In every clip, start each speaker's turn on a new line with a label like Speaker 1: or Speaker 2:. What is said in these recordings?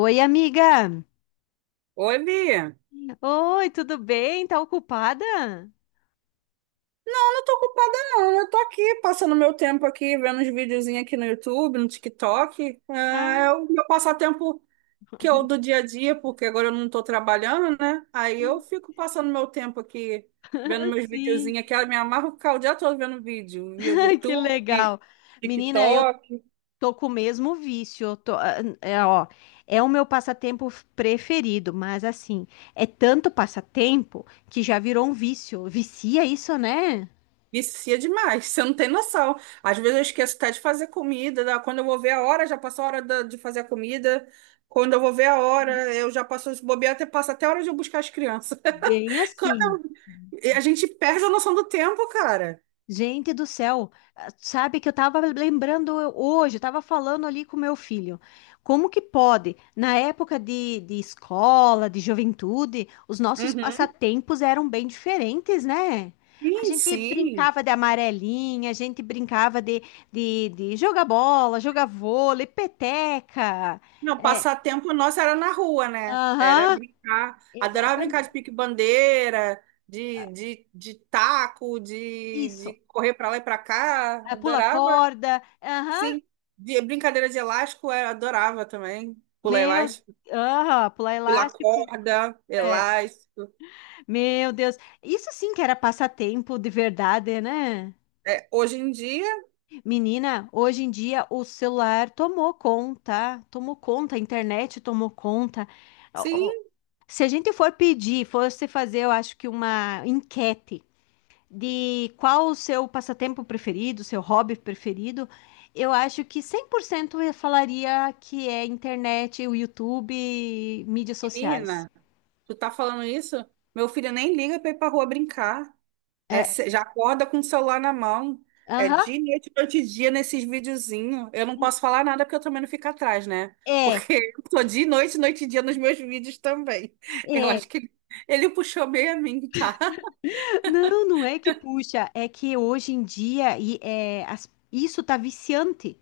Speaker 1: Oi, amiga.
Speaker 2: Oi, Bia.
Speaker 1: Oi, tudo bem? Tá ocupada?
Speaker 2: Eu não tô ocupada, não. Eu tô aqui passando meu tempo aqui, vendo uns videozinhos aqui no YouTube, no TikTok. Ah,
Speaker 1: Ah,
Speaker 2: É o meu passatempo que eu do dia a dia, porque agora eu não tô trabalhando, né? Aí eu fico passando meu tempo aqui, vendo meus
Speaker 1: sim.
Speaker 2: videozinhos aqui. Eu me amarro ficar o dia todo vendo vídeo, via do
Speaker 1: Ai, que
Speaker 2: YouTube,
Speaker 1: legal. Menina, eu
Speaker 2: TikTok.
Speaker 1: tô com o mesmo vício. Ah, é, ó, é o meu passatempo preferido, mas assim, é tanto passatempo que já virou um vício. Vicia isso, né?
Speaker 2: Vicia demais, você não tem noção. Às vezes eu esqueço até de fazer comida, quando eu vou ver a hora, já passou a hora de fazer a comida. Quando eu vou ver a hora, eu já passo os bobear, até passa até a hora de eu buscar as crianças.
Speaker 1: Bem
Speaker 2: Quando
Speaker 1: assim.
Speaker 2: a gente perde a noção do tempo, cara.
Speaker 1: Gente do céu, ah, sabe que eu estava lembrando hoje, eu estava falando ali com meu filho. Como que pode? Na época de escola, de juventude, os nossos
Speaker 2: Uhum.
Speaker 1: passatempos eram bem diferentes, né? A
Speaker 2: Sim,
Speaker 1: gente
Speaker 2: sim.
Speaker 1: brincava de amarelinha, a gente brincava de jogar bola, jogar vôlei, peteca.
Speaker 2: Não,
Speaker 1: É,
Speaker 2: passatempo nosso era na rua, né? Era
Speaker 1: aham,
Speaker 2: brincar. Adorava brincar de
Speaker 1: exatamente.
Speaker 2: pique-bandeira, de taco, de
Speaker 1: Isso.
Speaker 2: correr pra lá e pra cá.
Speaker 1: Ah, pula
Speaker 2: Adorava.
Speaker 1: corda, aham,
Speaker 2: Sim, brincadeira de elástico eu adorava também. Pular
Speaker 1: meu,
Speaker 2: elástico,
Speaker 1: aham, pular
Speaker 2: pula
Speaker 1: elástico.
Speaker 2: corda,
Speaker 1: É.
Speaker 2: elástico.
Speaker 1: Meu Deus, isso sim que era passatempo de verdade, né?
Speaker 2: É, hoje em dia,
Speaker 1: Menina, hoje em dia o celular tomou conta, a internet tomou conta. Ó,
Speaker 2: sim,
Speaker 1: ó, se a gente for pedir, fosse fazer, eu acho que uma enquete de qual o seu passatempo preferido, seu hobby preferido, eu acho que 100% eu falaria que é internet, o YouTube, mídias sociais.
Speaker 2: menina, tu tá falando isso? Meu filho nem liga pra ir pra rua brincar. É,
Speaker 1: É,
Speaker 2: já acorda com o celular na mão. É
Speaker 1: aham.
Speaker 2: dia e noite, noite e dia nesses videozinhos. Eu não posso falar nada porque eu também não fico atrás, né?
Speaker 1: É,
Speaker 2: Porque eu tô dia e noite, noite e dia nos meus vídeos também. Eu
Speaker 1: é.
Speaker 2: acho que ele, ele puxou meio a mim, tá?
Speaker 1: Não, não é que puxa, é que hoje em dia isso tá viciante.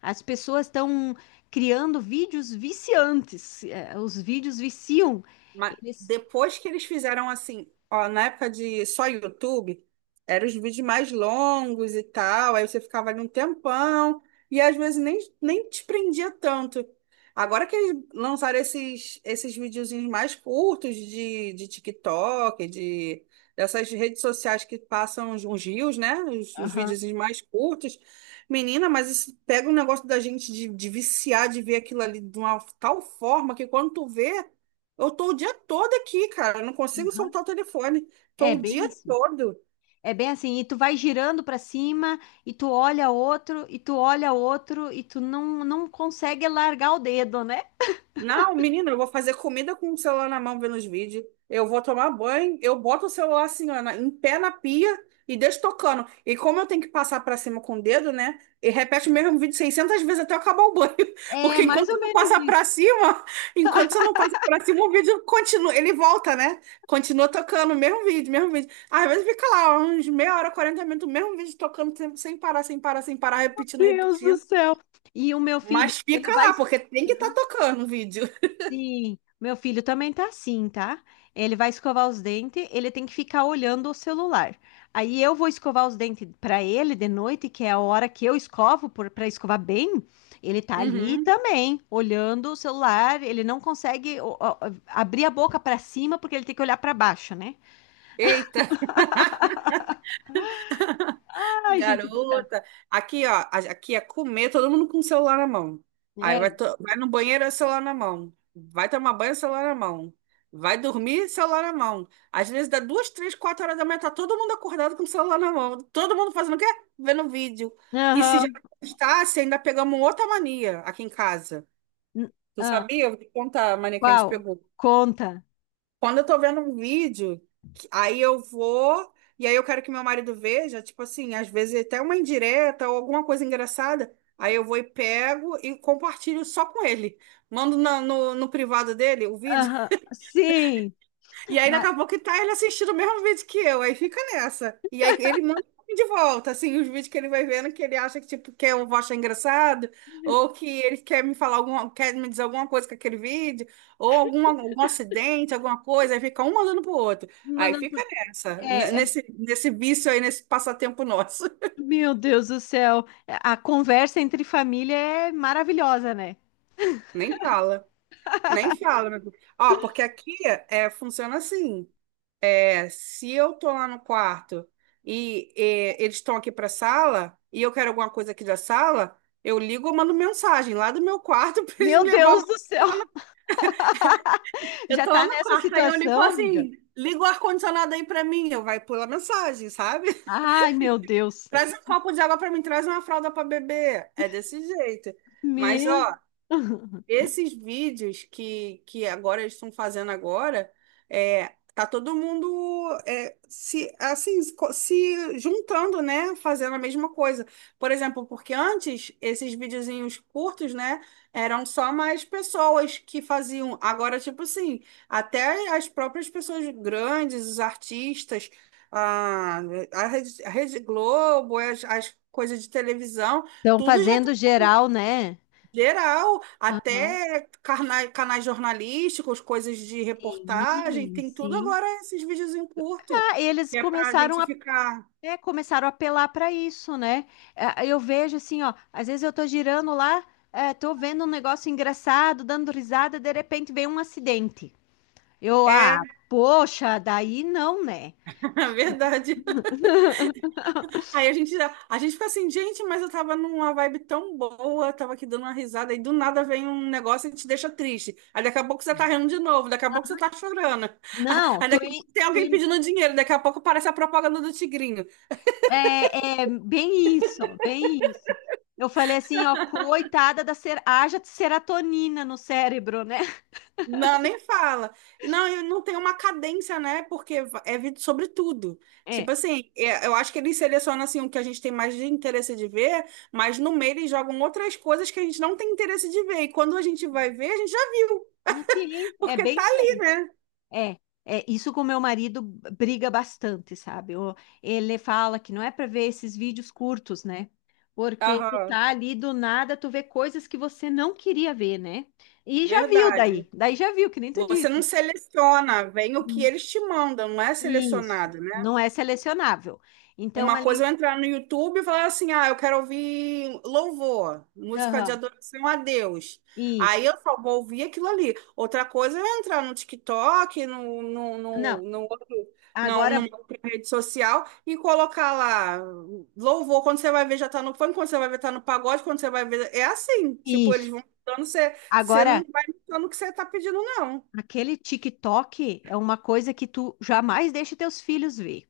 Speaker 1: As pessoas estão criando vídeos viciantes. É, os vídeos viciam.
Speaker 2: Mas
Speaker 1: Eles.
Speaker 2: depois que eles fizeram assim, ó, na época de só YouTube, eram os vídeos mais longos e tal, aí você ficava ali um tempão, e às vezes nem te prendia tanto. Agora que eles lançaram esses videozinhos mais curtos de TikTok, de, dessas redes sociais que passam uns, uns reels, né? Os
Speaker 1: Aham,
Speaker 2: videozinhos mais curtos. Menina, mas isso pega um negócio da gente de viciar, de ver aquilo ali de uma tal forma que quando tu vê. Eu tô o dia todo aqui, cara. Eu não consigo
Speaker 1: aham.
Speaker 2: soltar o telefone. Tô
Speaker 1: É
Speaker 2: o
Speaker 1: bem
Speaker 2: dia
Speaker 1: assim.
Speaker 2: todo.
Speaker 1: É bem assim. E tu vai girando para cima, e tu olha outro, e tu olha outro, e tu não consegue largar o dedo, né?
Speaker 2: Não, menina, eu vou fazer comida com o celular na mão vendo os vídeos. Eu vou tomar banho, eu boto o celular assim, ó, em pé na pia e deixo tocando. E como eu tenho que passar pra cima com o dedo, né? E repete o mesmo vídeo 600 vezes até eu acabar o banho.
Speaker 1: É
Speaker 2: Porque
Speaker 1: mais
Speaker 2: enquanto você
Speaker 1: ou
Speaker 2: não
Speaker 1: menos
Speaker 2: passa pra
Speaker 1: isso.
Speaker 2: cima, enquanto você não passa pra cima, o vídeo continua, ele volta, né? Continua tocando o mesmo vídeo, mesmo vídeo. Às vezes fica lá uns meia hora, 40 minutos, o mesmo vídeo tocando sem parar, sem parar, sem parar, repetindo,
Speaker 1: Deus do
Speaker 2: repetindo.
Speaker 1: céu. E o meu filho,
Speaker 2: Mas
Speaker 1: ele
Speaker 2: fica
Speaker 1: vai.
Speaker 2: lá, porque tem que estar tocando o vídeo.
Speaker 1: Sim, meu filho também tá assim, tá? Ele vai escovar os dentes, ele tem que ficar olhando o celular. Aí eu vou escovar os dentes pra ele de noite, que é a hora que eu escovo para escovar bem. Ele tá ali
Speaker 2: Uhum.
Speaker 1: também, olhando o celular. Ele não consegue ó, ó, abrir a boca pra cima porque ele tem que olhar pra baixo, né?
Speaker 2: Eita,
Speaker 1: Ai, gente do céu.
Speaker 2: garota. Aqui, ó, aqui é comer, todo mundo com o celular na mão. Aí vai,
Speaker 1: É.
Speaker 2: vai no banheiro, é celular na mão. Vai tomar banho, celular na mão. Vai dormir, celular na mão. Às vezes dá duas, três, quatro horas da manhã, tá todo mundo acordado com o celular na mão. Todo mundo fazendo o quê? Vendo vídeo. E se já
Speaker 1: Aham.
Speaker 2: está, ainda pegamos outra mania aqui em casa.
Speaker 1: N-
Speaker 2: Tu
Speaker 1: ah,
Speaker 2: sabia? Eu vou te contar a mania que a gente
Speaker 1: qual?
Speaker 2: pegou.
Speaker 1: Conta.
Speaker 2: Quando eu tô vendo um vídeo, aí eu vou, e aí eu quero que meu marido veja, tipo assim, às vezes até uma indireta ou alguma coisa engraçada, aí eu vou e pego e compartilho só com ele. Mando no, no privado dele o vídeo.
Speaker 1: Aham. Sim.
Speaker 2: E aí daqui
Speaker 1: Ma-
Speaker 2: a pouco tá ele assistindo o mesmo vídeo que eu, aí fica nessa. E aí ele manda de volta, assim, os vídeos que ele vai vendo que ele acha que, tipo, que eu vou achar engraçado, ou que ele quer me falar alguma, quer me dizer alguma coisa com aquele vídeo, ou algum, algum acidente, alguma coisa, aí fica um mandando pro outro. Aí
Speaker 1: Mandando
Speaker 2: fica
Speaker 1: pro-.
Speaker 2: nessa,
Speaker 1: É,
Speaker 2: nesse, nesse vício aí, nesse passatempo nosso.
Speaker 1: meu Deus do céu, a conversa entre família é maravilhosa, né?
Speaker 2: Nem fala, nem fala, meu Deus. Ó, porque aqui é, funciona assim. É, se eu tô lá no quarto e, é, eles estão aqui pra sala e eu quero alguma coisa aqui da sala, eu ligo ou mando mensagem lá do meu quarto pra eles
Speaker 1: Meu
Speaker 2: me levar.
Speaker 1: Deus
Speaker 2: Alguma-
Speaker 1: do céu,
Speaker 2: Eu
Speaker 1: já
Speaker 2: tô lá
Speaker 1: tá
Speaker 2: no
Speaker 1: nessa
Speaker 2: quarto, aí eu ligo e falo
Speaker 1: situação, amiga?
Speaker 2: assim, liga o ar-condicionado aí pra mim, eu vai pular mensagem, sabe?
Speaker 1: Ai, meu Deus.
Speaker 2: Traz um copo de água pra mim, traz uma fralda pra beber. É desse jeito. Mas,
Speaker 1: Meu.
Speaker 2: ó, esses vídeos que agora eles estão fazendo agora, é, tá todo mundo é, se assim se juntando, né? Fazendo a mesma coisa. Por exemplo, porque antes esses videozinhos curtos, né? Eram só mais pessoas que faziam. Agora, tipo assim, até as próprias pessoas grandes, os artistas, a, a Rede Globo, as coisas de televisão,
Speaker 1: Estão
Speaker 2: tudo já
Speaker 1: fazendo geral, né?
Speaker 2: geral,
Speaker 1: Aham.
Speaker 2: até canais jornalísticos, coisas de reportagem,
Speaker 1: Sim,
Speaker 2: tem tudo
Speaker 1: sim.
Speaker 2: agora esses vídeos em curto,
Speaker 1: Ah, eles
Speaker 2: que é pra gente ficar.
Speaker 1: começaram a apelar para isso, né? Ah, eu vejo assim, ó, às vezes eu tô girando lá, tô vendo um negócio engraçado, dando risada, de repente vem um acidente.
Speaker 2: É,
Speaker 1: Ah, poxa, daí não, né?
Speaker 2: verdade. Aí a gente, a gente fica assim, gente, mas eu tava numa vibe tão boa, tava aqui dando uma risada, e do nada vem um negócio e te deixa triste. Aí daqui a pouco você tá rindo de novo, daqui a pouco você tá chorando.
Speaker 1: Não,
Speaker 2: Aí daqui a pouco tem alguém pedindo dinheiro, daqui a pouco aparece a propaganda do Tigrinho.
Speaker 1: é, é bem isso, bem isso. Eu falei assim, ó, haja de serotonina no cérebro, né?
Speaker 2: Não, nem fala. E não, e não tem uma cadência, né? Porque é vídeo sobre tudo.
Speaker 1: É,
Speaker 2: Tipo assim, eu acho que eles selecionam assim, o que a gente tem mais de interesse de ver, mas no meio eles jogam outras coisas que a gente não tem interesse de ver. E quando a gente vai ver, a gente já viu,
Speaker 1: sim, é
Speaker 2: porque
Speaker 1: bem
Speaker 2: tá
Speaker 1: isso
Speaker 2: ali,
Speaker 1: aí.
Speaker 2: né?
Speaker 1: É, é isso com meu marido briga bastante, sabe? Ele fala que não é para ver esses vídeos curtos, né? Porque tu
Speaker 2: Aham,
Speaker 1: tá ali do nada, tu vê coisas que você não queria ver, né? E já viu daí,
Speaker 2: verdade.
Speaker 1: daí já viu, que nem tu
Speaker 2: Você não
Speaker 1: disse.
Speaker 2: seleciona, vem o que
Speaker 1: Hum,
Speaker 2: eles te mandam, não é
Speaker 1: Isso,
Speaker 2: selecionado, né?
Speaker 1: não é selecionável. Então,
Speaker 2: Uma coisa
Speaker 1: ali.
Speaker 2: é eu entrar no YouTube e falar assim: ah, eu quero ouvir louvor, música de
Speaker 1: Aham,
Speaker 2: adoração a Deus. Aí
Speaker 1: isso.
Speaker 2: eu só vou ouvir aquilo ali. Outra coisa é eu entrar no TikTok,
Speaker 1: Não,
Speaker 2: no outro, não,
Speaker 1: agora,
Speaker 2: numa outra rede social e colocar lá louvor. Quando você vai ver, já tá no funk, quando você vai ver, tá no pagode, quando você vai ver. É assim, tipo,
Speaker 1: isso.
Speaker 2: eles vão dando, você não
Speaker 1: Agora,
Speaker 2: vai notando o que você tá pedindo, não.
Speaker 1: aquele TikTok é uma coisa que tu jamais deixa teus filhos ver,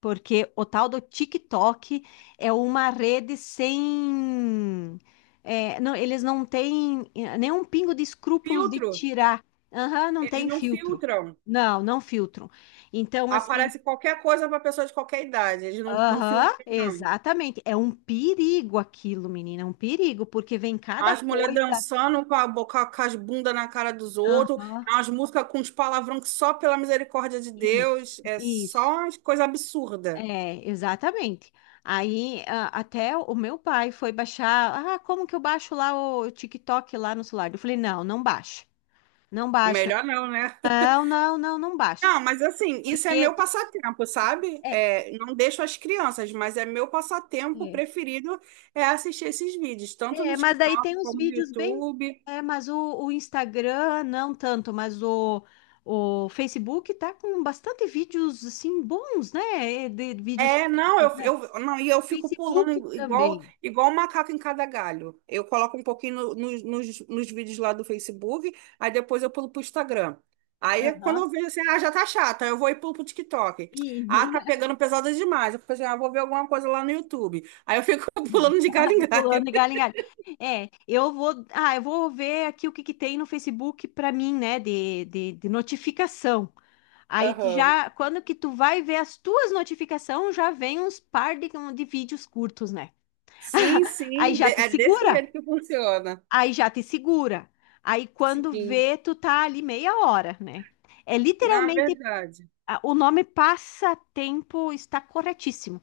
Speaker 1: porque o tal do TikTok é uma rede sem. É, não, eles não têm nenhum pingo de escrúpulos de
Speaker 2: Filtro,
Speaker 1: tirar. Aham, não
Speaker 2: eles
Speaker 1: tem
Speaker 2: não
Speaker 1: filtro.
Speaker 2: filtram.
Speaker 1: Não, não filtro. Então, assim.
Speaker 2: Aparece qualquer coisa para pessoa de qualquer idade. Eles não
Speaker 1: Aham,
Speaker 2: filtram, não.
Speaker 1: exatamente. É um perigo aquilo, menina, é um perigo, porque vem cada
Speaker 2: As mulheres
Speaker 1: coisa.
Speaker 2: dançando com a boca, com as bundas na cara dos outros,
Speaker 1: Aham.
Speaker 2: as músicas com uns palavrão que só pela misericórdia de
Speaker 1: Isso,
Speaker 2: Deus é
Speaker 1: isso.
Speaker 2: só uma coisa absurda.
Speaker 1: É, exatamente. Aí até o meu pai foi baixar. Ah, como que eu baixo lá o TikTok lá no celular? Eu falei, não, não baixa. Não baixa.
Speaker 2: Melhor não, né?
Speaker 1: Não, não, não, não baixa.
Speaker 2: Não, mas assim, isso é
Speaker 1: Porque
Speaker 2: meu
Speaker 1: tu.
Speaker 2: passatempo, sabe?
Speaker 1: É,
Speaker 2: É, não deixo as crianças, mas é meu passatempo
Speaker 1: é,
Speaker 2: preferido é assistir esses vídeos, tanto no
Speaker 1: é, mas daí
Speaker 2: TikTok
Speaker 1: tem uns
Speaker 2: como no
Speaker 1: vídeos bem.
Speaker 2: YouTube.
Speaker 1: É, mas o Instagram, não tanto, mas o Facebook tá com bastante vídeos assim bons, né? De vídeos
Speaker 2: É, não,
Speaker 1: curtos, né?
Speaker 2: eu, não, e eu fico
Speaker 1: Facebook
Speaker 2: pulando igual,
Speaker 1: também.
Speaker 2: igual um macaco em cada galho. Eu coloco um pouquinho nos vídeos lá do Facebook, aí depois eu pulo pro Instagram. Aí quando
Speaker 1: Aham.
Speaker 2: eu vejo assim, ah, já tá chata, eu vou e pulo pro TikTok.
Speaker 1: E.
Speaker 2: Ah, tá pegando pesada demais. Eu fico assim, ah, vou ver alguma coisa lá no YouTube. Aí eu fico pulando de galho em galho.
Speaker 1: Pulando de galho em galho. É, eu vou ver aqui o que que tem no Facebook para mim, né, de notificação. Aí tu
Speaker 2: Aham.
Speaker 1: já, quando que tu vai ver as tuas notificações, já vem uns par de vídeos curtos, né? Aí
Speaker 2: Sim,
Speaker 1: já te
Speaker 2: é desse
Speaker 1: segura,
Speaker 2: jeito que funciona.
Speaker 1: aí já te segura. Aí quando
Speaker 2: Sim,
Speaker 1: vê, tu tá ali meia hora, né? É
Speaker 2: na
Speaker 1: literalmente,
Speaker 2: verdade.
Speaker 1: o nome passatempo está corretíssimo.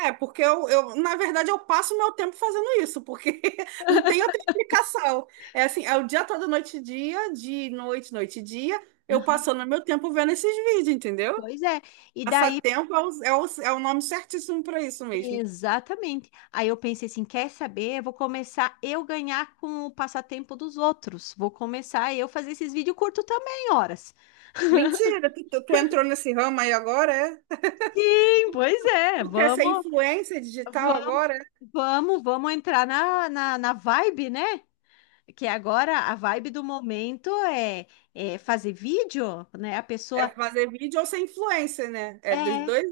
Speaker 2: É, porque eu, na verdade, eu passo meu tempo fazendo isso, porque não tem outra explicação. É assim, é o dia todo, noite e dia, de noite, noite e dia, eu passando meu tempo vendo esses vídeos, entendeu?
Speaker 1: Pois é. E daí.
Speaker 2: Passatempo é é o nome certíssimo para isso mesmo.
Speaker 1: Exatamente. Aí eu pensei assim, quer saber? Eu vou começar eu ganhar com o passatempo dos outros. Vou começar eu fazer esses vídeos curtos também, horas.
Speaker 2: Mentira, tu entrou nesse ramo aí agora, é?
Speaker 1: Sim, pois é.
Speaker 2: Tu quer ser
Speaker 1: Vamos,
Speaker 2: influencer digital
Speaker 1: vamos.
Speaker 2: agora?
Speaker 1: Vamos, vamos entrar na vibe, né? Que agora a vibe do momento é fazer vídeo, né? A
Speaker 2: É
Speaker 1: pessoa
Speaker 2: fazer vídeo ou ser influencer, né? É dos
Speaker 1: é,
Speaker 2: dois.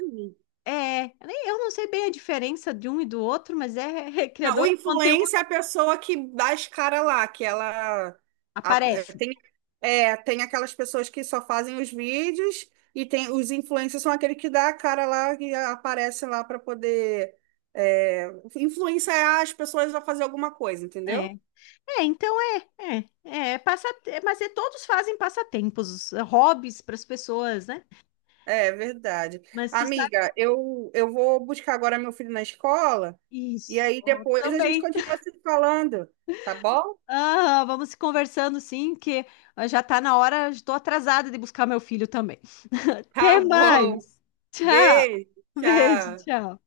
Speaker 1: é. Eu não sei bem a diferença de um e do outro, mas é,
Speaker 2: Não, o
Speaker 1: criador de conteúdo.
Speaker 2: influencer é a pessoa que dá as caras lá, que ela a- é,
Speaker 1: Aparece,
Speaker 2: tem, é, tem aquelas pessoas que só fazem os vídeos e tem os influencers são aquele que dá a cara lá e aparece lá para poder é, influenciar as pessoas a fazer alguma coisa, entendeu?
Speaker 1: né? É, então mas é, todos fazem passatempos, hobbies para as pessoas, né?
Speaker 2: É verdade.
Speaker 1: Mas tu sabe,
Speaker 2: Amiga, eu vou buscar agora meu filho na escola e
Speaker 1: isso,
Speaker 2: aí
Speaker 1: ó,
Speaker 2: depois a gente
Speaker 1: também.
Speaker 2: continua se falando, tá bom?
Speaker 1: Ah, vamos se conversando sim, que já tá na hora, estou atrasada de buscar meu filho também.
Speaker 2: Tá
Speaker 1: Até
Speaker 2: bom.
Speaker 1: mais. Tchau.
Speaker 2: Beijo,
Speaker 1: Beijo,
Speaker 2: tchau.
Speaker 1: tchau.